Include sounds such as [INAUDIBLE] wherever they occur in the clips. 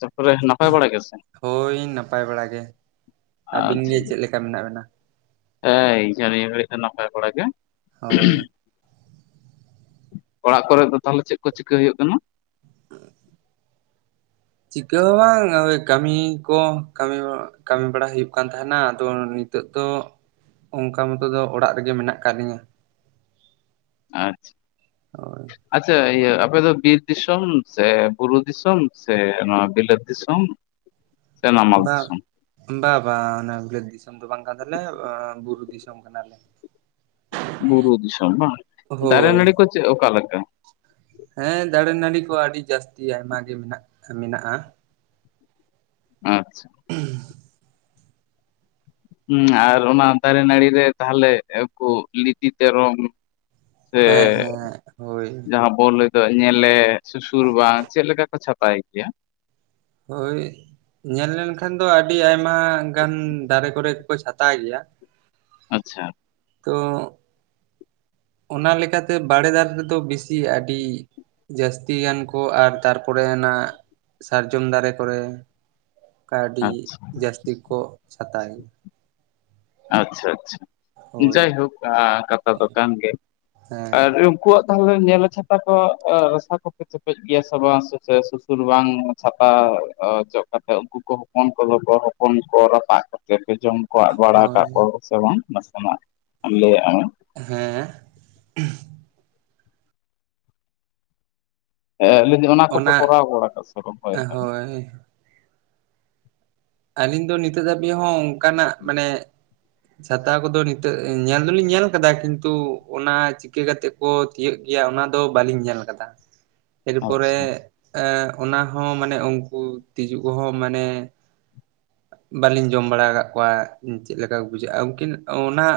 ᱛᱟᱯᱚᱨᱮ ᱱᱟᱯᱟᱭ ᱵᱟᱲᱟ ᱜᱮᱥᱮ ᱦᱳᱭ ᱱᱟᱯᱟᱭ ᱵᱟᱲᱟ ᱜᱮ᱾ ᱟᱹᱵᱤᱱ ᱟᱪᱪᱷᱟ ᱜᱮ ᱪᱮᱜ ᱞᱮᱠᱟ ᱢᱮᱱᱟᱜ ᱵᱤᱱᱟ? ᱦᱮᱸ ᱮᱠ ᱡᱷᱟᱹᱱᱤᱭᱟᱹ ᱜᱷᱟᱹᱲᱤᱡ ᱫᱚ ᱱᱟᱯᱟᱭ ᱵᱟᱲᱟ ᱜᱮ, ᱦᱳᱭ [UNINTELLIGIBLE] ᱚᱲᱟᱜ ᱠᱚᱨᱮ ᱫᱚ ᱛᱟᱦᱚᱞᱮ ᱪᱮᱫ ᱠᱚ ᱪᱤᱠᱟᱹ ᱦᱩᱭᱩᱜ ᱠᱟᱱᱟ? ᱪᱤᱠᱟᱹ ᱦᱚᱸ ᱵᱟᱝ ᱳᱭ ᱠᱟᱢᱤ ᱠᱚ ᱠᱟᱢᱤ ᱵᱟ ᱠᱟᱢᱤ ᱵᱟᱲᱟ ᱦᱩᱭᱩᱜ ᱠᱟᱱ ᱛᱟᱦᱮᱱᱟ, ᱟᱫᱚ ᱱᱤᱛᱚᱜ ᱫᱚ ᱚᱱᱠᱟ ᱢᱚᱛᱚ ᱫᱚ ᱚᱲᱟᱜ ᱨᱮᱜᱮ ᱢᱮᱱᱟᱜ ᱠᱟᱱ ᱞᱤᱧᱟ᱾ ᱟᱪᱪᱷᱟ, ᱦᱳᱭ ᱟᱪᱪᱷᱟ ᱤᱭᱟᱹ ᱟᱯᱮ ᱫᱚ ᱵᱤᱨ ᱫᱤᱥᱚᱢ ᱥᱮ ᱵᱩᱨᱩ ᱫᱤᱥᱚᱢ ᱥᱮ ᱱᱚᱣᱟ ᱵᱤᱞᱟᱹᱛ ᱫᱤᱥᱚᱢ? ᱥᱮ ᱱᱟᱢᱟᱞ ᱵᱟᱝ ᱫᱤᱥᱚᱢ ᱵᱟᱝ ᱵᱟᱝ ᱚᱱᱟ ᱵᱤᱞᱟᱹᱛ ᱫᱤᱥᱚᱢ ᱫᱚ ᱵᱟᱝ ᱠᱟᱱ ᱛᱟᱞᱮᱭᱟ, ᱵᱩᱨᱩ ᱫᱤᱥᱚᱢ ᱠᱟᱱᱟᱞᱮ᱾ ᱵᱩᱨᱩ ᱫᱤᱥᱚᱢ ᱵᱟᱝ, ᱫᱟᱨᱮ ᱦᱳᱭ ᱱᱟᱲᱤ ᱠᱚ ᱪᱮᱫ ᱚᱠᱟᱞᱮᱠᱟ? ᱦᱮᱸ, ᱫᱟᱲᱮ ᱱᱟᱹᱲᱤ ᱠᱚ ᱟᱹᱰᱤ ᱡᱟᱹᱥᱛᱤ ᱟᱭᱢᱟ ᱜᱮ ᱢᱮᱱᱟᱜ ᱢᱮᱱᱟᱜᱼᱟ᱾ ᱟᱪᱪᱷᱟ᱾ [UNINTELLIGIBLE] ᱦᱮᱸ, ᱟᱨ ᱚᱱᱟ ᱫᱟᱨᱮ ᱱᱟᱹᱲᱤ ᱨᱮ ᱛᱟᱦᱚᱞᱮ ᱩᱱᱠᱩ ᱞᱤᱛᱤ ᱛᱮᱨᱚᱢ᱾ ᱥᱮ ᱦᱮᱸ ᱦᱮᱸ ᱦᱳᱭ ᱡᱟᱦᱟᱸᱢ ᱵᱚᱞ ᱨᱮ ᱫᱚ ᱧᱮᱞᱮ ᱥᱩᱥᱩᱨ ᱵᱟᱱ ᱪᱮᱫ ᱞᱮᱠᱟ ᱠᱚ ᱪᱷᱟᱛᱟᱭ ᱜᱮᱭᱟ? ᱦᱳᱭ ᱧᱮᱞ ᱞᱮᱱᱠᱷᱟᱱ ᱫᱚ ᱟᱰᱤ ᱟᱭᱢᱟ ᱜᱟᱱ ᱫᱟᱨᱮ ᱠᱚᱨᱮ ᱠᱚ ᱪᱷᱟᱛᱟᱭ ᱜᱮᱭᱟ᱾ ᱟᱪᱪᱷᱟ᱾ ᱛᱚ ᱚᱱᱟ ᱞᱮᱠᱟᱛᱮ ᱵᱟᱲᱮ ᱫᱟᱨᱮ ᱨᱮᱫᱚ ᱵᱤᱥᱤ ᱟᱰᱤ ᱡᱟᱹᱥᱛᱤ ᱜᱟᱱ ᱠᱚ ᱟᱨ ᱛᱟᱨᱯᱚᱨᱮ ᱚᱱᱟ ᱥᱟᱨᱡᱚᱢ ᱫᱟᱨᱮ ᱠᱚᱨᱮ ᱠᱟᱹᱣᱰᱤ ᱟᱪᱪᱷᱟ ᱡᱟᱹᱥᱛᱤ ᱠᱚ ᱪᱷᱛᱟᱭᱟ᱾ ᱟᱪᱪᱷᱟ ᱟᱪᱪᱷᱟ, ᱦᱳᱭ ᱡᱟᱭᱦᱳᱠ ᱟ ᱠᱟᱛᱟ ᱫᱚ ᱠᱟᱱ ᱜᱮ ᱦᱮᱸ ᱟᱨ ᱠᱩᱣᱟᱜ ᱛᱟᱦᱚᱞᱮ ᱧᱮᱞᱮ ᱪᱷᱟᱛᱟ ᱠᱚ ᱨᱟᱥᱟ ᱠᱚᱯᱮ ᱪᱮᱯᱮᱡ ᱜᱮᱭᱟ ᱥᱮ ᱵᱟᱝ ᱥᱮ ᱥᱩᱥᱩᱨ ᱵᱟᱝ ᱪᱷᱟᱛᱟ ᱠᱚ ᱚᱪᱚᱜ ᱠᱟᱛᱮ ᱩᱱᱠᱩ ᱠᱚ ᱦᱚᱯᱚᱱ ᱠᱚᱫᱚ ᱠᱚ ᱦᱚᱯᱚᱱ ᱠᱚ ᱨᱟᱯᱟᱜ ᱠᱟᱛᱮ ᱯᱮ ᱡᱚᱢ ᱠᱚᱣᱟᱜ ᱵᱟᱲᱟ ᱦᱳᱭ ᱟᱠᱟᱫ ᱠᱚᱣᱟ ᱠᱚ ᱥᱮ ᱵᱟᱝ ᱱᱟᱥᱮᱱᱟᱜ ᱞᱟᱹᱭᱟᱜ ᱢᱮ᱾ ᱦᱮᱸ᱾ ᱦᱮᱸ ᱞᱟᱹᱭ ᱫᱤᱧ ᱚᱱᱟ ᱠᱚᱯᱮ ᱠᱚᱨᱟᱣ ᱵᱟᱲᱟ ᱟᱠᱟᱫ ᱥᱮ ᱵᱟᱝ [UNINTELLIGIBLE] ᱦᱮᱸ᱾ ᱟᱹᱞᱤᱧ ᱫᱚ ᱱᱤᱛᱚᱜ ᱫᱷᱟᱹᱵᱤᱡ ᱦᱚᱸ ᱚᱱᱠᱟᱱᱟᱜ ᱢᱟᱱᱮ ᱪᱷᱟᱛᱟ ᱠᱚᱫᱚ ᱱᱤᱛᱟᱹᱜ ᱧᱮᱞ ᱫᱩᱞᱤᱧ ᱧᱮᱞ ᱠᱟᱫᱟ ᱠᱤᱱᱛᱩ ᱚᱱᱟ ᱪᱤᱠᱟᱹ ᱠᱟᱛᱮᱜ ᱠᱚ ᱛᱤᱭᱟᱹᱜ ᱜᱮᱭᱟ ᱚᱱᱟ ᱫᱚ ᱵᱟᱹᱞᱤᱧ ᱧᱮᱞ ᱠᱟᱫᱟ᱾ ᱮᱨᱯᱚᱨᱮ ᱟᱪᱪᱷᱟ ᱚᱱᱟ ᱦᱚᱸ ᱢᱟᱱᱮ ᱩᱱᱠᱩ ᱛᱤᱡᱩ ᱠᱚᱦᱚᱸ ᱢᱟᱱᱮ ᱵᱟᱞᱤᱧ ᱡᱚᱢ ᱵᱟᱲᱟ ᱟᱠᱟᱜ ᱠᱚᱣᱟ ᱪᱮᱫᱞᱮᱠᱟ ᱠᱚ ᱵᱩᱡᱷᱟᱹᱜᱼᱟ, ᱩᱱᱠᱤᱱ ᱚᱱᱟ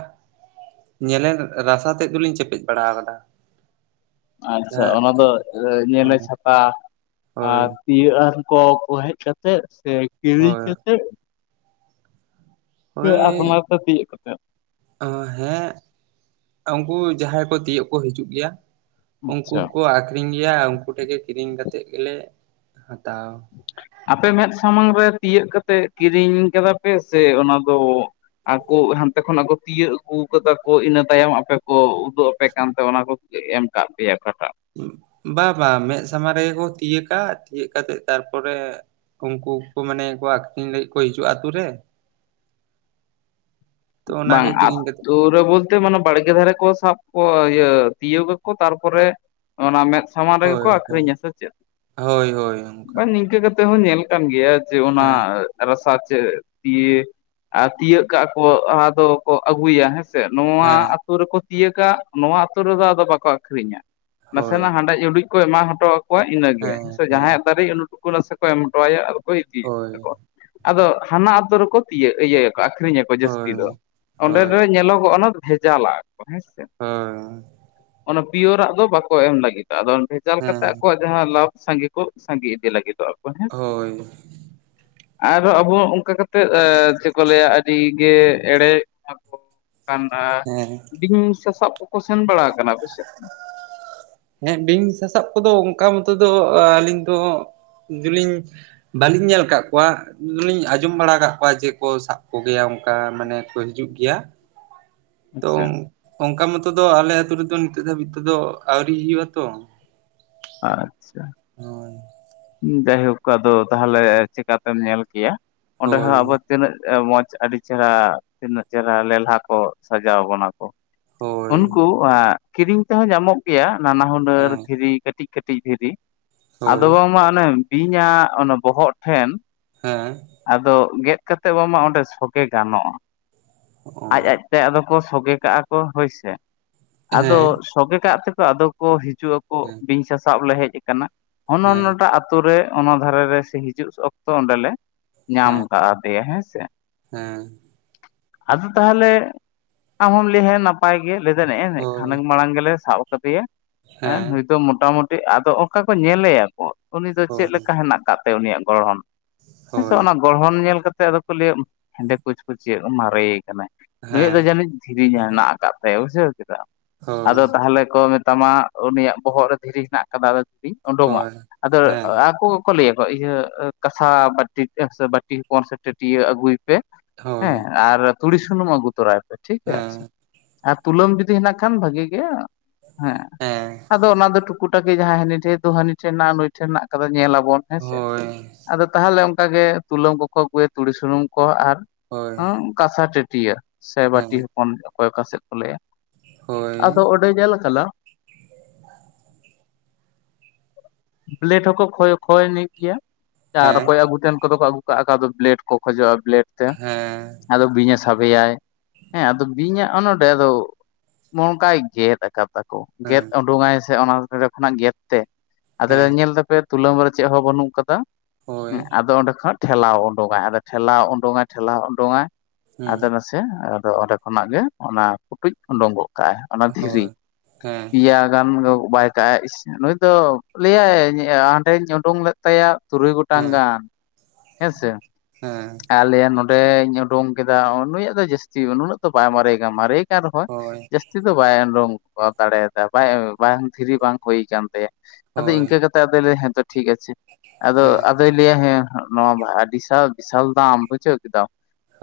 ᱧᱮᱞᱮ ᱨᱟᱥᱟ ᱛᱮᱫ ᱫᱩᱞᱤᱧ ᱪᱮᱯᱮᱫ ᱵᱟᱲᱟ ᱠᱟᱫᱟ᱾ ᱟᱪᱪᱷᱟ, ᱚᱱᱟ ᱫᱚ ᱧᱮᱞᱮ ᱦᱳᱭ ᱪᱷᱟᱛᱟ ᱦᱳᱭ ᱟᱨ ᱤᱭᱟ ᱟᱨ ᱠᱚ ᱠᱚ ᱦᱮᱡ ᱠᱟᱛᱮᱜ ᱥᱮ ᱠᱤᱨᱤᱧ ᱦᱳᱭ ᱠᱟᱛᱮᱜ- ᱥᱮ ᱟᱯᱱᱟᱨ ᱛᱮ ᱛᱤᱭᱳᱜ ᱠᱟᱛᱮᱜ? ᱚ ᱦᱮᱸ ᱩᱱᱠᱩ ᱡᱟᱦᱟᱸᱭ ᱠᱚ ᱛᱤᱭᱳᱜ ᱠᱚ ᱦᱤᱡᱩᱜ ᱜᱤᱭᱟ᱾ ᱩᱱᱠᱩ ᱟᱪᱪᱷᱟ ᱠᱚ ᱟᱠᱷᱨᱤᱧ ᱜᱤᱭᱟ ᱩᱱᱠᱩ ᱴᱷᱮᱱ ᱜᱮ ᱠᱤᱨᱤᱧ ᱠᱟᱛᱮᱫ ᱜᱮᱞᱮ ᱦᱟᱛᱟᱣᱟ᱾ ᱟᱯᱮ ᱢᱮᱫ ᱥᱟᱢᱟᱝ ᱨᱮ ᱛᱤᱭᱳᱜ ᱠᱟᱛᱮᱜ ᱠᱤᱨᱤᱧ ᱠᱟᱫᱟ ᱯᱮ ᱥᱮ ᱚᱱᱟ ᱫᱚ ᱟᱠᱚ ᱦᱟᱱᱛᱮ ᱠᱷᱚᱱ ᱟᱠᱚ ᱛᱤᱭᱟᱹᱜ ᱟᱹᱜᱩ ᱠᱟᱫᱟ ᱠᱚ ᱤᱱᱟᱹ ᱛᱟᱭᱚᱢ ᱟᱯᱮ ᱠᱚ ᱩᱫᱩᱜ ᱟᱯᱮ ᱠᱟᱱᱛᱮ ᱚᱱᱟ ᱠᱚ ᱮᱢ ᱟᱠᱟᱫ ᱯᱮᱭᱟ ᱚᱴᱟᱜ? ᱵᱟ ᱵᱟ ᱢᱮᱫ ᱥᱟᱢᱟᱝ ᱨᱮᱜᱮ ᱠᱚ ᱛᱤᱭᱟᱹᱜᱟ ᱛᱤᱭᱟᱹᱜ ᱠᱟᱛᱮᱜ ᱛᱟᱨᱯᱚᱨᱮ ᱩᱱᱠᱩ ᱠᱚ ᱢᱟᱱᱮ ᱠᱚ ᱟᱠᱷᱨᱤᱧ ᱞᱟᱹᱜᱤᱜ ᱠᱚ ᱦᱤᱡᱩᱜᱼᱟ ᱟᱹᱛᱩ ᱨᱮ᱾ ᱛᱚ ᱵᱟᱝ ᱚᱱᱟᱜᱮ [UNINTELLIGIBLE] ᱠᱤᱨᱤᱧ ᱠᱟᱛᱮ ᱯᱩᱨᱟᱹ ᱵᱚᱞᱛᱮ ᱢᱟᱱᱮ ᱵᱟᱲᱜᱮ ᱫᱷᱟᱨᱮ ᱠᱚ ᱥᱟᱵ ᱠᱚ ᱤᱭᱟᱹ ᱛᱤᱭᱳᱜᱟᱠᱚ ᱛᱟᱨᱯᱚᱨᱮ ᱚᱱᱟ ᱢᱮᱫ ᱥᱟᱢᱟᱝ ᱨᱮᱜᱮ ᱦᱳᱭ ᱠᱚ ᱦᱳᱭ ᱟᱹᱠᱷᱨᱤᱧᱟ ᱥᱮ ᱪᱮᱫ, ᱦᱳᱭ ᱦᱳᱭ ᱚᱱᱠᱟ ᱵᱟᱝ ᱱᱤᱝᱠᱟᱹ ᱠᱟᱛᱼᱼ ᱱᱚᱛᱮᱦᱚᱸ ᱧᱮᱞ ᱠᱟᱱ ᱜᱮᱭᱟ ᱡᱮ ᱚᱱᱟ ᱦᱮᱸ ᱨᱟᱥᱟ ᱪᱮᱫ ᱛᱤᱭᱮ ᱟᱻ ᱛᱤᱭᱮᱜ ᱠᱟᱱᱼᱼ ᱠᱚ ᱟᱫᱚ ᱠᱚ ᱟᱹᱜᱩᱭᱟ ᱦᱮᱸ ᱥᱮ, ᱱᱚᱣᱟᱼᱼ ᱦᱮᱸ ᱱᱚᱣᱟ ᱟᱹᱛᱩ ᱨᱮᱠᱚ ᱛᱤᱭᱮᱜ ᱠᱟᱜ ᱱᱚᱣᱟ ᱟᱛᱳ ᱨᱮᱫᱚ ᱟᱫᱚ ᱵᱟᱠᱚ ᱟᱹᱠᱷᱨᱤᱧᱟ, ᱦᱳᱭ ᱱᱟᱥᱮᱱᱟᱜ ᱦᱟᱸᱰᱮ ᱡᱩᱫᱤ ᱠᱚ ᱮᱢᱟ ᱦᱚᱴᱚᱣᱟᱼᱼ ᱠᱚ ᱤᱱᱟᱹᱜᱮ, ᱦᱮᱸ ᱥᱮ ᱦᱮᱸ ᱡᱟᱦᱟᱸᱭᱟᱜ ᱫᱟᱨᱮ ᱩᱱᱠᱩ ᱴᱩᱠᱩ ᱱᱟᱥᱮ ᱠᱚ ᱮᱢ ᱦᱚᱴᱚ ᱟᱭᱟ ᱟᱫᱚ ᱠᱚ ᱤᱫᱤᱭᱮᱫ ᱦᱳᱭ ᱛᱟᱠᱚᱣᱟ ᱾ ᱟᱫᱚ ᱦᱟᱱᱟ ᱚᱛᱳ ᱨᱮᱠᱚ ᱛᱤᱭᱟᱹ ᱤᱭᱟᱹᱭᱟ ᱟᱹᱠᱷᱨᱤᱧ ᱟᱠᱚᱼᱼ ᱦᱳᱭ ᱡᱟᱹᱥᱛᱤ ᱫᱚ, ᱚᱸᱰᱮ ᱦᱳᱭ ᱫᱚ ᱧᱮᱞᱚᱜᱚᱜᱼᱟ ᱵᱷᱮᱡᱟᱞᱟᱭ ᱦᱮᱸᱥᱮ ᱦᱳᱭ ᱾ ᱚᱱᱟ ᱯᱤᱭᱳᱨᱟᱜ ᱫᱚ ᱵᱟᱠᱚ ᱮᱢ ᱞᱟᱹᱜᱤᱫᱚᱜ, ᱟᱫᱚ ᱵᱷᱮᱡᱟᱞ ᱠᱟᱛᱮ ᱦᱮᱸ ᱟᱠᱚᱼᱼ ᱡᱟᱦᱟᱸ ᱞᱟᱵᱷ ᱥᱟᱸᱜᱮ ᱠᱚ ᱥᱟᱸᱜᱮ ᱤᱫᱤ ᱞᱟᱹᱜᱤᱫᱚᱜ ᱟᱠᱚ ᱦᱮᱸᱥᱮ ᱦᱳᱭ ᱾ ᱟᱨᱚ ᱟᱵᱚ ᱚᱱᱠᱟ ᱠᱟ ᱠᱟᱛᱮ ᱮ ᱪᱮᱫ ᱠᱚ ᱞᱟᱹᱭᱟ ᱟᱹᱰᱤᱼᱼ ᱜᱮ ᱮᱲᱮ [UNINTELLIGIBLE] ᱠᱚ ᱠᱟᱱᱟ ᱦᱮᱸ [UNINTELLIGIBLE] ᱥᱟᱥᱟᱵ ᱠᱚ ᱥᱮᱱ ᱵᱟᱲᱟ ᱟᱠᱟᱱᱟ ᱟᱯᱮ ᱥᱮᱫ? ᱦᱮᱸ ᱵᱤᱧ ᱥᱟᱥᱟᱵ ᱠᱚᱫᱚ ᱚᱱᱠᱟ ᱢᱚᱛᱚ ᱫᱚ ᱟᱹᱞᱤᱧ ᱫᱚ, ᱡᱮᱞᱤᱧᱼᱼ ᱵᱟᱹᱞᱤᱧ ᱧᱮᱞ ᱟᱠᱟᱫ ᱠᱚᱣᱟ ᱾ ᱞᱤᱧ ᱟᱸᱡᱚᱢ ᱵᱟᱲᱟ ᱟᱠᱟᱫ ᱠᱚᱣᱟ ᱡᱮ ᱠᱚ ᱥᱟᱵ ᱠᱚᱜᱮᱭᱟ ᱚᱱᱠᱟ ᱢᱟᱱᱮ ᱠᱚ ᱦᱤᱡᱩᱜ ᱜᱮᱭᱟ ᱾ ᱛᱚ ᱦᱮᱸᱥᱮ ᱚᱱᱠᱟ ᱢᱚᱛᱚ ᱫᱚ ᱟᱞᱮ ᱟᱛᱳ ᱨᱮᱫᱚ ᱱᱤᱛᱚᱜ ᱫᱷᱟᱹᱵᱤᱡ ᱛᱮᱫᱚ ᱟᱹᱣᱨᱤ ᱦᱩᱭᱩᱜᱼᱟ ᱛᱚ ᱾ ᱟᱪᱪᱷᱟ ᱦᱳᱭ ᱡᱟᱭᱦᱳᱠ ᱟᱫᱚ ᱛᱟᱦᱚᱞᱮ ᱪᱮᱠᱟᱛᱮᱢ ᱧᱮᱞ ᱠᱮᱭᱟ, ᱚᱸᱰᱮ ᱦᱚᱸ ᱦᱳᱭ ᱟᱵᱚᱼᱼ ᱛᱤᱱᱟᱹᱜ ᱮ ᱢᱚᱸᱡᱽ ᱟᱹᱰᱤ ᱪᱮᱦᱨᱟ ᱛᱤᱱᱟᱹᱜ ᱪᱮᱦᱨᱟ ᱞᱮᱞᱦᱟ ᱠᱚ ᱥᱟᱡᱟᱣ ᱠᱟᱱᱟ ᱠᱚ ᱾ ᱦᱳᱭ ᱩᱱᱠᱩ ᱟᱹ ᱠᱤᱨᱤᱧ ᱛᱮᱦᱚᱸ ᱧᱟᱢᱚᱜ ᱜᱮᱭᱟ ᱱᱟᱱᱟ ᱦᱩᱱᱟᱹᱨ ᱦᱮᱸ ᱫᱷᱤᱨᱤ ᱠᱟᱹᱴᱤᱡᱼᱼ ᱠᱟᱹᱴᱤᱡ ᱫᱷᱤᱨᱤ, ᱦᱳᱭ ᱟᱫᱚ ᱵᱟᱝᱢᱟ ᱚᱱᱮ ᱵᱤᱧᱟᱜ ᱚᱱᱮ ᱵᱚᱦᱚᱜ ᱴᱷᱮᱱᱼᱼ ᱦᱮᱸ ᱟᱫᱚ ᱜᱮᱫ ᱠᱟᱛᱮ ᱵᱟᱝᱢᱟ ᱚᱸᱰᱮ ᱥᱚᱜᱮ ᱜᱟᱱᱚᱜ-ᱟ ᱚ ᱾ ᱟᱡ ᱟᱡᱛᱮ ᱟᱫᱚ ᱠᱚ ᱥᱚᱜᱮ ᱠᱟᱜ-ᱟ ᱠᱚ ᱦᱳᱭᱥᱮ ᱾ ᱦᱮᱸ ᱟᱫᱚ ᱥᱚᱜᱮ ᱠᱟᱜ ᱛᱮᱠᱚ ᱟᱫᱚ ᱠᱚ ᱦᱤᱡᱩᱜ ᱟᱠᱚ, ᱦᱮᱸ ᱵᱤᱧ ᱥᱟᱥᱟᱵ ᱞᱮ ᱦᱮᱡ ᱟᱠᱟᱱᱟ ᱾ ᱚᱱ ᱦᱮᱸ ᱚᱱᱟᱴᱟᱜ ᱟᱛᱩ ᱨᱮ ᱚᱱᱟ ᱫᱷᱟᱨᱮ ᱨᱮ ᱥᱮ ᱦᱤᱡᱩᱜ ᱚᱠᱛᱚ ᱚᱸᱰᱮᱞᱮᱼᱼ ᱧᱟᱢ ᱦᱮᱸ ᱟᱠᱟᱫᱮᱭᱟ ᱦᱮᱸᱥᱮ ᱾ ᱦᱮᱸ ᱟᱫᱚ ᱛᱟᱦᱚᱞᱮ, ᱟᱢ ᱦᱚᱸᱢ ᱞᱟᱹᱭᱟ ᱦᱮᱸ ᱱᱟᱼᱼ ᱯᱟᱭ ᱜᱮ ᱞᱟᱹᱭ ᱫᱟᱲᱮ ᱟᱭ ᱱᱮᱜ-ᱮ ᱦᱳᱭ ᱠᱷᱟᱱᱮᱠ ᱢᱟᱲᱟᱝ ᱜᱮᱞᱮ ᱥᱟᱵ ᱟᱠᱟᱫᱮᱭᱟ ᱮᱼᱼ ᱦᱮᱸ ᱢᱚᱴᱟᱢᱩᱴᱤ ᱟᱫᱚ ᱚᱱᱠᱟ ᱠᱚ ᱧᱮᱞᱮᱭᱟ ᱠᱚ, ᱩᱱᱤ ᱫᱚ ᱪᱮᱫ ᱞᱮᱠᱟ ᱦᱳᱭ ᱦᱮᱱᱟᱜ ᱟᱠᱟᱫ ᱛᱟᱭᱟ ᱩᱱᱤᱭᱟᱜ ᱜᱚᱲᱦᱚᱱ ᱾ ᱦᱮᱸᱥᱮ ᱦᱳᱭ ᱚᱱᱟ ᱜᱚᱲᱦᱚᱱ ᱧᱮᱞ ᱠᱟᱛᱮ ᱟᱫᱚ ᱠᱚ ᱞᱟᱹᱭᱟ ᱩ ᱦᱮᱸᱫᱮ ᱠᱩᱪ ᱠᱩᱪᱤᱭᱟᱹ ᱢᱟᱨᱮᱭ ᱟᱠᱟᱱᱟᱭ ᱾ ᱱᱩᱭᱟᱜ ᱫᱚ ᱦᱮᱸ ᱡᱟᱹᱱᱤᱡ ᱫᱷᱤᱨᱤ ᱦᱮᱱᱟᱜ ᱟᱠᱟᱫ ᱛᱟᱭᱟ ᱵᱩᱡᱷᱟᱹᱣ ᱠᱮᱫ ᱟᱢ, ᱦᱳᱭ ᱟᱫᱚ ᱛᱟᱦᱚᱞᱮ ᱠᱚ ᱢᱮᱛᱟᱢᱟᱼᱼ ᱩᱱᱤᱭᱟᱜ ᱵᱚᱦᱚᱜ ᱨᱮ ᱫᱷᱤᱨᱤ ᱦᱮᱱᱟᱜ ᱟᱠᱟᱫᱟ, ᱟᱫᱚ ᱫᱷᱤᱨᱤ ᱚᱰᱚᱝᱟ, ᱦᱳᱭ ᱟᱫᱚ ᱦᱮᱸ ᱟᱠᱚᱼᱼ ᱜᱮ ᱠᱚ ᱞᱟᱹᱭᱟ ᱠᱚ ᱤᱭᱟᱹ ᱠᱟᱥᱟ ᱵᱟᱹᱴᱤ, ᱵᱟᱴᱤ ᱦᱚᱯᱚᱱ ᱥᱮ ᱴᱟᱹᱴᱤᱭᱟᱹ ᱟᱹᱜᱩᱭ ᱯᱮᱼᱼ ᱦᱮᱸ, ᱦᱳᱭ ᱟᱨ ᱛᱩᱲᱤ ᱥᱩᱱᱩᱢ ᱟᱜᱩ ᱛᱚᱨᱟᱭ ᱯᱮ ᱴᱷᱤᱠ ᱦᱮᱸ [UNINTELLIGIBLE] ᱟᱨ ᱛᱩᱞᱟᱹᱢ ᱡᱩᱫᱤ ᱦᱮᱱᱟᱜ ᱠᱷᱟᱱ ᱵᱷᱟᱹᱜᱤ ᱜᱮᱭᱟ, ᱦᱮᱸᱼᱼ ᱦᱮᱸ ᱫᱚ ᱚᱱᱟ ᱫᱚ ᱴᱩᱠᱩ ᱴᱟᱠᱤ ᱡᱟᱦᱟᱸᱭ ᱦᱟᱹᱱᱤ ᱴᱷᱮᱡ ᱫᱚ ᱦᱟᱹᱱᱤ ᱴᱷᱮᱱ ᱦᱮᱱᱟᱜ-ᱟ ᱱᱩᱭ ᱴᱷᱮᱱ ᱦᱮᱱᱟᱜ ᱟᱠᱟᱫᱟ ᱧᱮᱞᱟᱵᱚᱱ ᱦᱮᱸ ᱥᱮ ᱦᱳᱭ ᱾ ᱟᱫᱚ ᱛᱟᱦᱚᱞᱮ ᱚᱱᱠᱟᱜᱮ ᱛᱩᱞᱟᱹᱢ ᱠᱚᱠᱚ ᱟᱹᱜᱩᱭᱟ, ᱛᱩᱲᱤ ᱥᱩᱱᱩᱢ ᱠᱚ ᱟᱨ ᱦᱳᱭ ᱦᱚᱸᱼᱼ ᱠᱟᱸᱥᱟ ᱴᱟᱹᱴᱤᱭᱟᱹ, ᱥᱮ ᱵᱟᱹᱴᱤ ᱦᱮᱸ ᱦᱚᱯᱚᱱ ᱚᱠᱚᱭ ᱚᱠᱟᱥᱮᱫ ᱠᱚ ᱞᱟᱹᱭᱟ ᱾ ᱟᱫᱚ ᱦᱳᱭ ᱚᱸᱰᱮ ᱧᱮᱞ ᱟᱠᱟᱱᱟᱼᱼ [INAUDIBLE] ᱵᱞᱮᱰ ᱦᱚᱸᱠᱚ ᱠᱷᱚᱭ ᱠᱷᱚᱭᱟᱱᱤᱡ ᱜᱮᱭᱟ, ᱟᱨ ᱦᱮᱸ ᱚᱠᱚᱭ ᱟᱹᱜᱩ ᱛᱮᱱ ᱠᱚ ᱫᱚ ᱠᱚ ᱟᱹᱜᱩᱼᱼ ᱠᱟᱜ-ᱟ ᱠᱚ ᱟᱫᱚ ᱵᱞᱮᱰ ᱠᱚ ᱠᱷᱚᱡᱚᱜ-ᱟ ᱵᱞᱮᱰ ᱾ ᱦᱮᱸ ᱟᱫᱚ ᱵᱤᱧᱮ ᱥᱟᱵᱮᱭᱟᱭ, ᱦᱮᱸ ᱟᱫᱚ ᱵᱤᱧᱟᱜ ᱦᱚᱸ ᱱᱚᱰᱮ ᱟᱫᱚᱼᱼ ᱱᱚᱝᱠᱟᱭ ᱜᱮᱫ ᱟᱠᱟᱫ ᱛᱟᱠᱚ, ᱜᱮᱫ ᱦᱮᱸ ᱚᱰᱩᱝ ᱟᱭ ᱥᱮ ᱚᱱᱟ ᱛᱚᱞᱦᱮ ᱠᱷᱚᱱᱟᱜ ᱜᱮᱫ ᱛᱮᱼᱼ ᱟᱫᱚ ᱞᱮ ᱦᱮᱸ ᱧᱮᱞ ᱫᱟᱯᱮ ᱛᱩᱞᱟᱹᱢ ᱨᱮ ᱪᱮᱜ ᱦᱚᱸ ᱵᱟᱹᱱᱩᱜ ᱠᱟᱫᱟ ᱦᱮᱸ ᱦᱳᱭ ᱟᱫᱚ ᱚᱸᱰᱮ ᱠᱷᱚᱡ ᱴᱷᱮᱞᱟᱣ ᱳᱰᱳᱝ ᱟᱭ ᱟᱫᱚ ᱴᱷᱮᱞᱟᱣ ᱳᱰᱳᱝᱟᱭ ᱴᱷᱮᱞᱟᱣ ᱳᱰᱳᱝᱟᱭ ᱟᱫᱚ ᱦᱩᱸ ᱱᱟ ᱛᱮ ᱟᱫᱚ ᱚᱸᱰᱮ ᱠᱷᱚᱱᱟᱜ ᱜᱮ ᱚᱱᱟ ᱠᱩᱴᱩᱡ ᱳᱰᱳᱝ ᱜᱚᱜ ᱠᱟᱜ-ᱟᱭ᱾ ᱚᱱᱟ ᱫᱷᱤᱨᱤ ᱦᱳᱭ ᱦᱮᱸ ᱯᱮᱭᱟ ᱜᱟᱱ ᱜᱚ ᱵᱟᱭ ᱠᱟᱜ-ᱟᱭ ᱤᱥ ᱱᱩᱭ ᱫᱚ ᱞᱟᱹᱭᱟᱭ ᱦᱟᱸᱰᱮᱧ ᱳᱰᱳᱝ ᱞᱮᱫ ᱛᱟᱭᱟ ᱛᱩᱨᱩᱭ ᱜᱚᱴᱟᱝ ᱦᱮᱸ ᱜᱟᱱ ᱦᱮᱸᱥᱮ᱾ ᱦᱮᱸ ᱟᱨ ᱞᱟᱹᱭᱟᱭ ᱱᱚᱸᱰᱮᱧ ᱳᱰᱳᱝ ᱠᱮᱫᱟ ᱱᱩᱭᱟᱜ ᱫᱚ ᱡᱟᱹᱥᱛᱤ ᱱᱩᱱᱟᱹᱜ ᱫᱚ ᱵᱟᱭ ᱢᱟᱨᱮ ᱠᱟᱱᱟ ᱢᱟᱨᱮ ᱠᱟ ᱨᱮᱦᱚᱸᱭ ᱦᱳᱭ ᱡᱟᱹᱥᱛᱤ ᱫᱚ ᱵᱟᱭ ᱳᱰᱳᱝ ᱠᱚ ᱫᱟᱲᱮᱭᱟᱫᱟ ᱵᱟᱭ ᱵᱟᱝ ᱫᱷᱤᱨᱤ ᱵᱟᱝ ᱦᱩᱭ ᱠᱟᱱ ᱛᱟᱭᱟ ᱟᱫᱚ ᱦᱳᱭ ᱤᱱᱠᱟᱹ ᱠᱟ ᱛᱮ ᱟᱫᱚᱭ ᱞᱟᱹᱭᱟ ᱦᱮᱸᱛᱚ ᱴᱷᱤᱠ ᱟᱪᱷᱮ ᱟᱫᱚ ᱦᱮᱸ ᱟᱫᱚᱭ ᱞᱟᱹᱭᱟ ᱦᱮᱸ ᱱᱚᱣᱟ ᱵᱟ ᱟᱹᱰᱤ ᱥᱟᱫ ᱵᱤᱥᱟᱞ ᱫᱟᱢ ᱵᱩᱪᱷᱟᱹᱣ ᱠᱮᱫᱟᱢ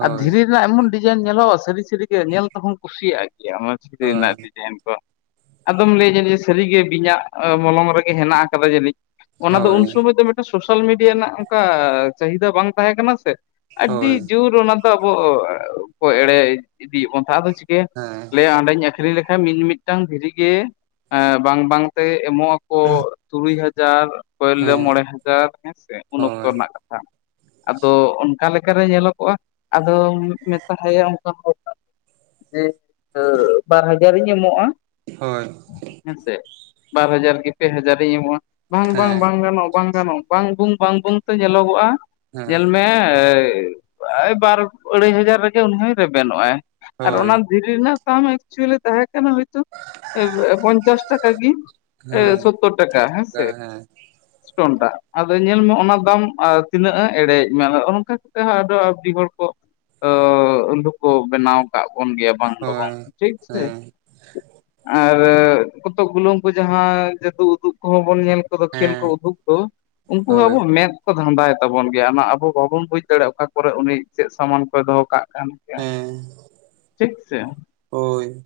ᱟᱨ ᱫᱷᱤᱨᱤ ᱨᱮᱱᱟᱜ ᱮᱢᱚᱱ ᱰᱤᱡᱟᱭᱤᱱ ᱧᱮᱞᱚᱜ-ᱟ ᱥᱟᱹᱨᱤ ᱥᱟᱹᱨᱤ ᱜᱮ ᱧᱮᱞ ᱛᱮᱦᱚᱸᱚᱢ ᱠᱩᱥᱤᱭᱟᱜ ᱜᱮᱭᱟ ᱚᱱᱟ ᱫᱷᱤᱨᱤ ᱨᱮᱱᱟᱜ ᱦᱳᱭ ᱰᱤᱡᱟᱭᱤᱱ ᱠᱚ᱾ ᱟᱫᱚᱢ ᱞᱟᱹᱭᱟ ᱡᱟᱹᱱᱤ ᱡᱮ ᱥᱟᱹᱨᱤᱜᱮ ᱵᱤᱧᱟᱜ ᱢᱚᱞᱚᱝ ᱨᱮᱜᱮ ᱦᱮᱱᱟᱜ ᱟᱠᱟᱫᱟ ᱡᱟᱹᱱᱤᱡ᱾ ᱚᱱᱟ ᱫᱚ ᱩᱱ ᱦᱳᱭ ᱥᱚᱢᱚᱭ ᱫᱚ ᱢᱤᱫᱴᱟᱱ ᱥᱳᱥᱟᱞ ᱢᱤᱰᱤᱭᱟ ᱨᱮᱱᱟᱜ ᱚᱱᱠᱟ ᱪᱟᱦᱤᱫᱟ ᱵᱟᱝ ᱛᱟᱦᱮᱸ ᱠᱟᱱᱟ ᱥᱮ ᱟᱹᱰᱤ ᱦᱳᱭ ᱡᱳᱨ ᱚᱱᱟ ᱫᱚ ᱟᱵᱚ ᱠᱚ ᱮᱲᱮ ᱤᱫᱤᱭᱮᱫ ᱵᱚᱱ ᱛᱟᱦᱮᱸᱫ ᱟᱫᱚ ᱪᱤᱠᱟᱹ ᱦᱮᱸ ᱞᱟᱹᱭᱟ ᱚᱸᱰᱮᱧ ᱟᱹᱠᱷᱨᱤᱧ ᱞᱮᱠᱷᱟᱱ ᱢᱤᱜ ᱢᱤᱫᱴᱟᱝ ᱫᱷᱤᱨᱤ ᱜᱮ ᱵᱟᱝ ᱵᱟᱝᱛᱮ ᱮᱢᱚᱜ-ᱟ ᱠᱚ ᱛᱩᱨᱩᱭ ᱦᱟᱡᱟᱨ ᱯᱟᱹᱭᱞᱟᱹ ᱦᱮᱸ ᱢᱚᱬᱮ ᱦᱟᱡᱟᱨ ᱦᱮᱸᱥᱮ ᱩᱱ ᱚᱠᱛᱚ ᱦᱳᱭ ᱨᱮᱱᱟᱜ ᱠᱟᱛᱷᱟ᱾ ᱟᱫᱚ ᱚᱱᱠᱟ ᱞᱮᱠᱟ ᱨᱮ ᱧᱮᱞᱚᱜᱚᱜ-ᱟ, ᱟᱫᱚᱢ ᱢᱮᱛᱟ ᱦᱟᱭᱟ ᱚᱱᱠᱟ ᱡᱮ ᱵᱟᱨ ᱦᱟᱡᱟᱨᱤᱧ ᱮᱢᱚᱜ-ᱟ᱾ ᱦᱚᱭ ᱦᱮᱸᱥᱮ ᱵᱟᱨ ᱦᱟᱡᱟᱨ ᱠᱤ ᱯᱮ ᱦᱟᱡᱟᱨᱤᱧ ᱮᱢᱚᱜ-ᱟ ᱵᱟᱝ ᱵᱟᱝ ᱦᱮᱸ ᱵᱟᱝ ᱜᱟᱱᱚᱜ-ᱟ ᱵᱟᱝ ᱜᱟᱱᱚᱜ-ᱟ, ᱵᱟᱝ ᱵᱩᱝ ᱵᱟᱝ ᱵᱩᱝ ᱛᱮ ᱧᱮᱞᱚᱜᱚᱜ-ᱟ ᱦᱮᱸ ᱧᱮᱞ ᱢᱮ ᱵᱟᱨ ᱟᱹᱲᱟᱹᱭ ᱦᱟᱡᱟᱨ ᱨᱮᱜᱮ ᱩᱱᱤ ᱦᱚᱸᱭ ᱨᱮᱵᱮᱱᱚᱜ ᱟᱭ ᱟᱨ ᱚᱱᱟ ᱦᱳᱭ ᱫᱷᱤᱨᱤ ᱨᱮᱱᱟᱜ ᱫᱟᱢ ᱮᱠᱪᱩᱭᱮᱞᱤ ᱛᱟᱦᱮᱸ ᱠᱟᱱᱟ ᱦᱳᱭ ᱛᱚ ᱯᱚᱧᱪᱟᱥ ᱴᱟᱠᱟ ᱠᱤ ᱦᱮᱸ ᱥᱳᱛᱛᱳᱨ ᱴᱟᱠᱟ ᱦᱮᱸᱥᱮ᱾ ᱦᱮᱸ ᱥᱴᱳᱱ ᱴᱟᱜ ᱟᱫᱚ ᱧᱮᱞ ᱢᱮ ᱚᱱᱟ ᱫᱟᱢ ᱮ ᱛᱤᱱᱟᱹᱜ ᱮᱲᱮᱭᱤᱡ ᱢᱮᱭᱟ ᱚᱱᱠᱟ ᱛᱮᱦᱚ ᱟᱫᱚ ᱟᱹᱰᱤ ᱦᱚᱲ ᱠᱚ ᱩᱞᱞᱩ ᱠᱚ ᱵᱮᱱᱟᱣ ᱠᱟᱜ ᱵᱚᱱ ᱜᱮᱭᱟ ᱵᱟᱝ ᱫᱚ ᱵᱟᱝ ᱦᱳᱭ ᱴᱷᱤᱠ ᱥᱮ᱾ ᱦᱮᱸ ᱟᱨ ᱠᱚᱛᱚᱠ ᱜᱩᱞᱳ ᱩᱝᱠᱩ ᱡᱟᱦᱟᱸᱭ ᱡᱟᱹᱫᱩ ᱩᱫᱩᱜ ᱠᱚᱦᱚᱸ ᱵᱚᱱ ᱧᱮᱞ ᱠᱚᱫᱚ ᱠᱷᱮᱞ ᱠᱚ ᱦᱮᱸ ᱩᱫᱩᱜ ᱫᱚ ᱩᱱᱠᱩ ᱦᱚᱸ ᱟᱵᱚ ᱦᱳᱭ ᱢᱮᱫ ᱠᱚ ᱫᱷᱷᱟᱸᱫᱟᱭ ᱛᱟᱵᱚᱱ ᱜᱮᱭᱟ ᱚᱱᱟ ᱟᱵᱚ ᱵᱟᱵᱚᱱ ᱵᱩᱡᱽ ᱫᱟᱲᱮᱜ-ᱟ ᱚᱠᱟ ᱠᱚᱨᱮ ᱩᱱᱤ ᱪᱮᱜ ᱥᱟᱢᱟᱱ ᱠᱚᱭ ᱫᱚᱦᱚ ᱠᱟᱜ ᱠᱟᱱᱟ᱾ ᱜᱮᱭᱟ ᱴᱷᱤᱠ ᱥᱮ ᱳᱭ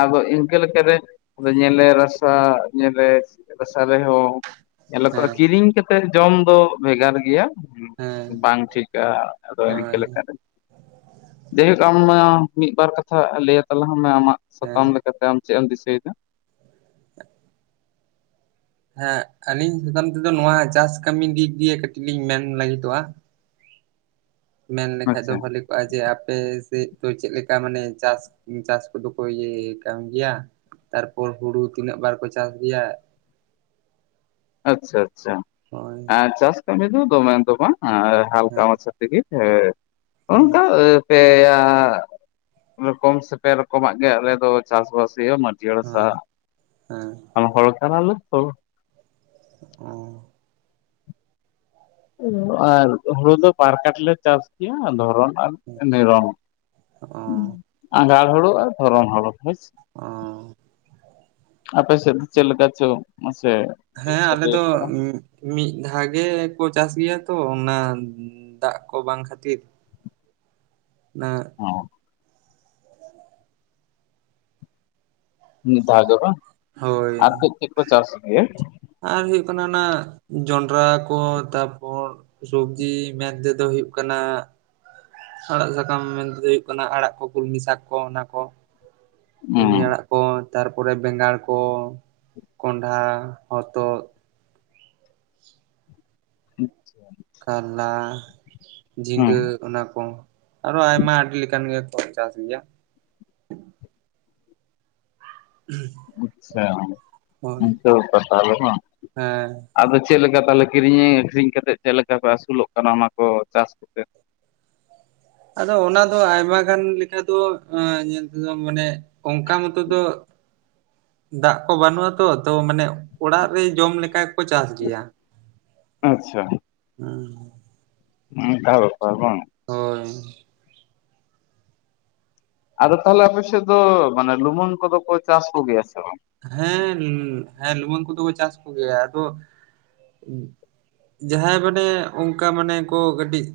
ᱟᱫᱚ ᱤᱝᱠᱟᱹ ᱞᱮᱠᱟ ᱨᱮ ᱟᱫᱚ ᱧᱮᱞᱮ ᱨᱟᱥᱟ ᱧᱮᱞᱮ ᱨᱟᱥᱟ ᱨᱮᱦᱚᱸ ᱧᱮᱞᱚᱜ ᱠᱟᱱᱟ ᱦᱮᱸ ᱠᱤᱨᱤᱧ ᱠᱟᱛᱮᱜ ᱡᱚᱢ ᱫᱚ ᱵᱷᱮᱜᱟᱨ ᱜᱮᱭᱟ, ᱦᱮᱸ ᱵᱟᱝ ᱴᱷᱤᱠᱟ ᱟᱫᱚ ᱤᱱᱠᱟᱹ ᱦᱳᱭ ᱞᱮᱠᱟ ᱨᱮ ᱡᱟᱭᱦᱳᱠ ᱟᱢ ᱢᱤᱜ ᱵᱟᱨ ᱠᱟᱛᱷᱟ ᱞᱟᱹᱭᱟ ᱛᱟᱞᱟᱝ ᱢᱮ ᱟᱢᱟᱜ ᱦᱮᱸ ᱥᱟᱛᱟᱢ ᱞᱮᱠᱟᱛᱮ ᱟᱢ ᱪᱮᱜ ᱮᱢ ᱫᱤᱥᱟᱹᱭ ᱫᱟ? [INAUDIBLE] ᱦᱮᱸ ᱟᱞᱤᱧ ᱥᱟᱛᱟᱢ ᱛᱮᱫᱚ ᱱᱚᱣᱟ ᱪᱟᱥ ᱠᱟᱹᱢᱤ ᱫᱤᱠ ᱫᱤᱭᱮ ᱠᱟᱹᱴᱤᱡ ᱞᱤᱧ ᱢᱮᱱ ᱞᱟᱹᱜᱤᱫᱚᱜ-ᱟ᱾ ᱢᱮᱱ ᱞᱮᱠᱷᱟᱡ ᱫᱚ ᱟᱪᱪᱷᱟ ᱵᱷᱟᱹᱞᱤ ᱠᱚᱜ ᱟ ᱡᱮ ᱟᱯᱮ ᱥᱮᱫ ᱫᱚ ᱪᱮᱫ ᱞᱮᱠᱟ ᱢᱟᱱᱮ ᱪᱟᱥ ᱪᱟᱥ ᱠᱚᱫᱚ ᱠᱚ ᱤᱭᱟᱹ ᱠᱟᱱ ᱜᱮᱭᱟ ᱛᱟᱨᱯᱚᱨ ᱦᱩᱲᱩ ᱛᱤᱱᱟᱹᱜ ᱵᱟᱨ ᱠᱚ ᱪᱟᱥ ᱜᱮᱭᱟ᱾ ᱟᱪᱪᱷᱟ ᱟᱪᱪᱷᱟ ᱦᱳᱭ ᱟᱨ ᱪᱟᱥ ᱠᱟᱹᱢᱤ ᱫᱚ ᱫᱚᱢᱮ ᱫᱚ ᱵᱟᱝ ᱦᱟᱞᱠᱟ ᱦᱮᱸ ᱢᱟᱪᱷᱟ᱾ ᱛᱮᱜᱮ ᱦᱚᱱ ᱦᱮᱸ ᱠᱟ᱾ ᱯᱮᱭᱟ ᱨᱚᱠᱚᱢ ᱥᱮ ᱯᱮ ᱨᱚᱠᱚᱢᱟᱜ ᱜᱮ ᱟᱞᱮ ᱫᱚ ᱪᱟᱥᱵᱟᱥ ᱦᱩᱭᱩᱜᱼᱟ ᱢᱟᱹᱱᱼᱼ ᱡᱤᱭᱟᱹᱲ ᱦᱟᱥᱟ ᱦᱮᱸ ᱦᱮᱸ ᱟᱨ ᱦᱚᱲ ᱠᱟᱱᱟ ᱞᱮ ᱛᱚ ᱚ ᱟᱨ ᱦᱩᱲᱩ ᱫᱚ ᱵᱟᱨ ᱠᱟᱴ ᱞᱮ ᱪᱟᱥ ᱜᱮᱭᱟ ᱫᱷᱚᱨᱚᱱ ᱟᱨᱼᱼ ᱱᱤᱨᱚᱱᱚ ᱚ ᱟᱸᱜᱷᱟᱲ ᱦᱲᱩᱩ ᱟᱨ ᱫᱷᱚᱨᱚᱱ ᱦᱩᱲᱩ ᱚ ᱟᱯᱮ ᱥᱮᱫ ᱪᱮᱫ ᱞᱮᱠᱟ ᱪᱚ ᱢᱟᱥᱮᱼᱼ ᱦᱮᱸ ᱟᱞᱮ ᱫᱚ ᱢᱤᱫ ᱫᱷᱟᱣ ᱜᱮᱠᱚ ᱪᱟᱥ ᱜᱮᱭᱟ ᱛᱚ ᱚᱱᱟ ᱫᱟᱜ ᱠᱚ ᱵᱟᱝ ᱠᱷᱟᱹᱛᱤᱨᱼᱼ ᱱᱟᱜ ᱦᱚᱸ ᱢᱤᱫᱫᱷᱟᱣ ᱫᱚ ᱵᱟᱝ ᱦᱳᱭ ᱟᱨ ᱪᱮᱫ ᱪᱮᱫ ᱠᱚ ᱪᱟᱥ ᱜᱮᱭᱟ᱾ ᱟᱨ ᱦᱩᱭᱩᱜ ᱠᱟᱱᱟ ᱚᱱᱟ ᱡᱚᱱᱰᱨᱟ ᱠᱚ ᱛᱟᱨᱯᱚᱨᱼᱼ ᱥᱚᱵᱡᱤ ᱢᱮᱱᱛᱮᱫᱚ ᱦᱩᱭᱩᱜ ᱠᱟᱱᱟ᱾ ᱟᱲᱟᱜ ᱥᱟᱠᱟᱢ ᱢᱮᱱᱛᱮᱫᱚ ᱦᱩᱭᱩᱜ ᱠᱟᱱᱟ ᱟᱲᱟᱜ ᱠᱚ ᱠᱩᱞᱢᱤ ᱥᱟᱠ ᱠᱚ ᱚᱱᱟ ᱠᱚ᱾ ᱦᱩᱸ ᱠᱩᱞᱢᱤ ᱟᱲᱟᱜ ᱠᱚ ᱛᱟᱨᱯᱚᱨᱮ ᱵᱮᱸᱜᱟᱲ ᱠᱚ ᱠᱳᱱᱰᱷᱟ ᱦᱚᱛᱚᱫᱼᱼ ᱟᱪᱪᱷᱟ ᱠᱟᱞᱞᱟ ᱡᱷᱤᱱᱜᱟ ᱚᱱᱟ ᱠᱚ᱾ ᱟᱨᱦᱚᱸ ᱟᱭᱢᱟ ᱟᱹᱰᱤ ᱞᱮᱠᱟᱱ ᱜᱮᱠᱚ ᱪᱟᱥ ᱜᱮᱭᱟ᱾ ᱟᱪᱪᱷᱟ ᱦᱳᱭ ᱦᱮᱸ [INAUDIBLE] ᱟᱫᱚ ᱪᱮᱫ ᱞᱮᱠᱟ ᱛᱟᱦᱚᱞᱮ ᱠᱤᱨᱤᱧ ᱟᱹᱠᱷᱨᱤᱧ ᱠᱟ ᱠᱟᱛᱮᱫ ᱪᱮᱫ ᱞᱮᱠᱟ ᱠᱚᱮ ᱟᱹᱥᱩᱞᱚᱜ ᱠᱟᱱᱟ ᱚᱱᱟ ᱠᱚ ᱪᱟᱥ ᱠᱟᱛᱮᱫᱼᱼ ᱟᱫᱚ ᱚᱱᱟ ᱫᱚ ᱟᱭᱢᱟ ᱜᱟᱱ ᱞᱮᱠᱟ ᱫᱚ ᱧᱮᱞ ᱛᱮᱫᱚ ᱢᱟᱱᱮ᱾ ᱚᱱᱠᱟ ᱢᱚᱛᱚ ᱫᱚ ᱫᱟᱜ ᱠᱚ ᱵᱟᱹᱱᱩᱜᱼᱟᱛᱚ ᱛᱚ ᱢᱟᱱᱮ ᱚᱲᱟᱜ ᱨᱮ ᱡᱚᱢ ᱞᱮᱠᱟ᱾ ᱠᱚ ᱪᱟᱥ ᱜᱮᱭᱟ᱾ ᱟᱪᱪᱷᱟ ᱦᱩᱸ ᱚᱱᱠᱟ ᱵᱮᱯᱟᱨ ᱵᱟᱝ ᱦᱳᱭ ᱟᱫᱚ ᱛᱟᱦᱚᱞᱮ ᱟᱯᱮ ᱥᱮᱫ ᱫᱚ ᱢᱟᱱᱮ ᱞᱩᱢᱩᱝ ᱠᱚᱫᱚ ᱠᱚ ᱪᱟᱥ ᱠᱚᱜᱮᱭᱟ ᱥᱮ ᱵᱟᱝ ᱦᱮᱸ ᱦᱮᱸ ᱞᱩᱢᱟᱹᱝ ᱠᱚᱫᱚ ᱠᱚ ᱪᱟᱥ ᱠᱚᱜᱮᱭᱟ ᱟᱫᱚ ᱡᱟᱦᱟᱸᱭ ᱢᱟᱱᱮ ᱚᱱᱠᱟ ᱢᱟᱱᱮ ᱠᱚ ᱠᱟᱹᱴᱤᱡ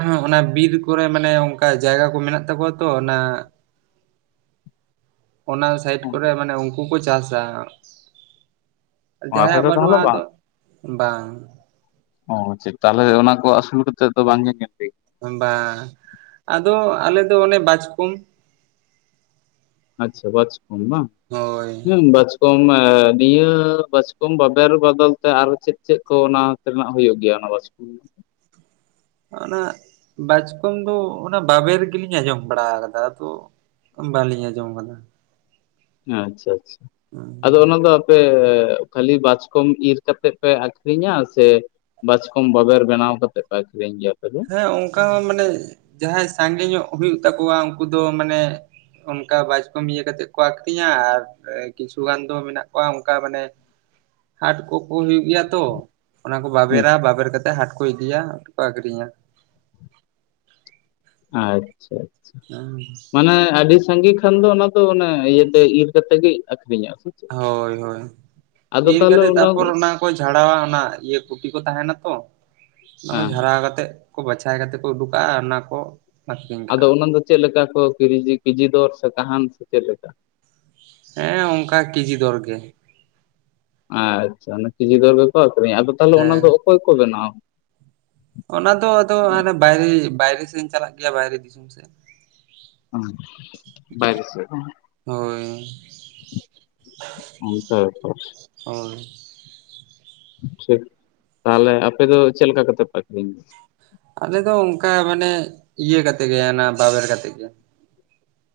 ᱦᱮᱸ ᱚᱱᱟ ᱵᱤᱨ ᱠᱚᱨᱮ ᱢᱟᱱᱮ ᱚᱱᱠᱟ ᱡᱟᱭᱜᱟ ᱠᱚ ᱢᱮᱱᱟᱜ ᱛᱟᱠᱚᱣᱟ ᱛᱚ ᱚᱱᱟ᱾ ᱚᱱᱟ ᱥᱟᱭᱤᱴ ᱠᱚᱨᱮ ᱢᱟᱱᱮ ᱩᱱᱠᱩ ᱠᱚ ᱪᱟᱥ-ᱟ᱾ ᱚ ᱟᱯᱮ ᱡᱟᱦᱟᱸᱭᱟᱜ ᱫᱚ ᱵᱟᱹᱱᱩᱜᱼᱟ ᱛᱟᱦᱚᱞᱮ ᱵᱟᱝ ᱟᱫᱚ ᱵᱟᱝ ᱚ ᱪᱮᱫ ᱛᱟᱦᱚᱞᱮ ᱚᱱᱟ ᱠᱚ ᱟᱹᱥᱩᱞ ᱠᱟᱛᱮᱫ ᱫᱚ ᱵᱟᱝ ᱧᱮ-ᱧᱮᱞ ᱵᱟᱝ ᱟᱫᱚ ᱟᱞᱮ ᱫᱚ ᱚᱱᱮ ᱵᱟᱪᱠᱚᱢᱼᱼ ᱟᱪᱪᱷᱟ ᱵᱟᱪᱠᱚᱢ ᱵᱟᱝ ᱦᱳᱭ ᱦᱮᱸ ᱵᱟᱪᱠᱚᱢ ᱠᱚᱢ ᱱᱤᱭᱟᱹ ᱵᱟᱪᱠᱚᱢ ᱵᱟᱵᱮᱨ ᱵᱚᱫᱚᱞ ᱛᱮ ᱟᱨᱚ ᱪᱮᱫ ᱪᱮᱫ ᱠᱚ ᱚᱱᱟ ᱛᱮᱱᱟᱜ ᱦᱩᱭᱩᱜ ᱜᱮᱭᱟ ᱚᱱᱟ ᱵᱟᱪᱠᱚᱢ ᱠᱚᱼᱼ ᱦᱩᱸ ᱚᱱᱟ ᱵᱟᱪᱠᱚᱢ ᱫᱚ ᱚᱱᱟ ᱵᱟᱵᱮᱨ ᱜᱮᱞᱤᱧ ᱟᱸᱡᱚᱢ ᱵᱟᱲᱟ ᱠᱟᱫᱟ ᱟᱫᱚ ᱵᱟᱟᱹᱞᱤᱧ ᱟᱸᱡᱚᱢ ᱟᱠᱟᱫᱟ᱾ ᱟᱪᱪᱷᱟ ᱟᱪᱪᱷᱟ ᱦᱩᱸ ᱟᱫᱚ ᱚᱱᱟ ᱫᱚ ᱟᱯᱮ ᱠᱷᱟᱹᱞᱤ ᱵᱟᱪᱠᱚᱢ ᱤᱨ ᱠᱟᱛᱮ ᱯᱮ ᱟᱹᱠᱷᱨᱤᱧᱟ ᱥᱮ ᱵᱟᱪᱠᱚᱢ ᱵᱟᱵᱮᱨ ᱵᱮᱱᱟᱣ ᱠᱟᱛᱮᱫ ᱯᱮ ᱟᱹᱠᱷᱨᱤᱧ ᱜᱮᱭᱟ ᱟᱯᱮ ᱫᱚ ᱾ ᱦᱮᱸ ᱚᱱᱠᱟ ᱦᱚᱸ ᱢᱟᱱᱮ ᱡᱟᱦᱟᱸᱭ ᱥᱟᱸᱜᱮ ᱧᱚᱜ ᱦᱩᱭᱩᱜ ᱛᱟᱠᱚᱣᱟ, ᱩᱱᱠᱩ ᱫᱚ ᱢᱟᱱᱮ ᱚᱱᱠᱟ ᱵᱟᱪᱠᱚᱢ ᱤᱭᱟᱹ ᱠᱟᱛᱮᱫ ᱠᱚ ᱟᱹᱠᱷᱨᱤᱧᱟ ᱟᱨ ᱠᱤᱪᱷᱩ ᱜᱟᱱ ᱫᱚ ᱢᱮᱱᱟᱜ ᱠᱚᱣᱟ, ᱚᱱᱠᱟ ᱢᱟᱱᱮ ᱦᱟᱸᱴ ᱠᱚᱠᱚ ᱦᱩᱭᱩᱜ ᱜᱮᱭᱟ ᱛᱚ ᱾ ᱚᱱᱟ ᱠᱚ ᱵᱟᱵᱮᱨᱟ ᱵᱟᱵᱮᱨ ᱠᱟᱛᱮᱫ ᱦᱟᱸᱴ ᱠᱚ ᱤᱫᱤᱭᱟ ᱟᱨ ᱠᱚ ᱟᱹᱠᱷᱨᱤᱧᱟ ᱾ ᱟᱪᱪᱷᱟ ᱾ ᱦᱩᱸ ᱾ ᱟᱹᱰᱤ ᱥᱟᱸᱜᱮ ᱠᱷᱟᱱ ᱫᱚ ᱚᱱᱟ ᱫᱚ ᱚᱱᱮ ᱤᱭᱟᱹ ᱛᱮ ᱤᱨ ᱠᱟᱛᱮ ᱜᱮ ᱟᱹᱠᱷᱨᱤᱧᱚᱼᱟ ᱥᱮ ᱪᱮᱫ? ᱦᱳᱭ, ᱦᱳᱭ ᱟᱫᱚ ᱤᱨ ᱛᱟᱦᱚᱞᱮ ᱠᱟᱛᱮᱫ ᱛᱟᱯᱚᱨ ᱚᱱᱟ ᱠᱚ ᱡᱷᱟᱲᱟᱣᱟ ᱚᱱᱟ ᱤᱭᱟᱹ ᱠᱩᱴᱤ ᱠᱚ ᱛᱟᱦᱮᱱᱟ ᱛᱚ, ᱚᱱᱟ ᱠᱚ ᱦᱮᱸ ᱡᱷᱟᱨᱟᱣ ᱠᱟᱛᱮ ᱵᱟᱪᱷᱟᱭ ᱠᱟᱛᱮ ᱠᱚ ᱩᱰᱩᱠᱟᱜᱼᱟ ᱟᱨ ᱚᱱᱟ ᱠᱚ ᱟᱠᱷᱨᱤᱧ ᱟᱫᱚ ᱠᱟᱜᱼᱟ ᱚᱱᱟ ᱫᱚ ᱪᱮᱫ ᱞᱮᱠᱟ ᱠᱚ ᱠᱤᱨᱤᱡᱤ ᱠᱤᱡᱤ ᱫᱚᱨ ᱥᱮ ᱠᱟᱦᱟᱱ ᱥᱮ ᱪᱮᱫ ᱞᱮᱠᱟ? ᱦᱮᱸ ᱚᱱᱠᱟ ᱠᱮᱡᱤ ᱫᱚᱨ ᱜᱮ ᱾ ᱟᱪᱪᱷᱟ ᱚᱱᱟ ᱠᱮᱡᱤ ᱫᱚᱨ ᱜᱮᱠᱚ ᱟᱹᱷᱨᱤᱧᱟ᱾ ᱟᱫᱚ ᱛᱟᱦᱚᱞᱮ ᱚᱱᱟ ᱦᱮᱸ ᱫᱚ ᱚᱠᱚᱭ ᱠᱚ ᱵᱮᱱᱟᱣᱟ ᱾ ᱚᱱᱟ ᱫᱚ ᱟᱫᱚ ᱦᱟᱱᱮ ᱵᱟᱭᱨᱮ, ᱵᱟᱭᱨᱮ ᱥᱮᱱ ᱪᱟᱞᱟᱜ ᱜᱮᱭᱟ ᱵᱟᱭᱨᱮ ᱫᱤᱥᱚᱢ ᱥᱮᱫ ᱾ ᱵᱟᱭᱨᱮ ᱥᱮᱫ ᱵᱟᱝ ᱾ ᱦᱳᱭ ᱾ ᱚᱱᱠᱟ ᱵᱮᱯᱟᱨ ᱾ ᱦᱳᱭ ᱴᱷᱤᱠ ᱛᱟᱦᱚᱞᱮ ᱟᱯᱮ ᱫᱚ ᱪᱮᱫ ᱞᱮᱠᱟ ᱠᱟᱛᱮ ᱯᱮ ᱟᱹᱠᱷᱨᱤᱧ ᱜᱮᱭᱟ? ᱟᱠᱮ ᱫᱚ ᱚᱱᱠᱟ ᱢᱟᱱᱮ ᱤᱭᱟᱹ ᱠᱟᱛᱮ ᱜᱮ ᱚᱱᱟ ᱵᱟᱵᱮᱨ ᱠᱟᱛᱮᱫ ᱜᱮ ᱾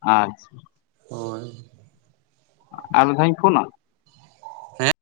ᱟᱪᱪᱷᱟ ᱾ ᱦᱳᱭ ᱾ ᱟᱨ ᱢᱤᱫ ᱫᱷᱟᱶ ᱤᱧ ᱯᱷᱳᱱᱟ? ᱦᱮᱸ ᱾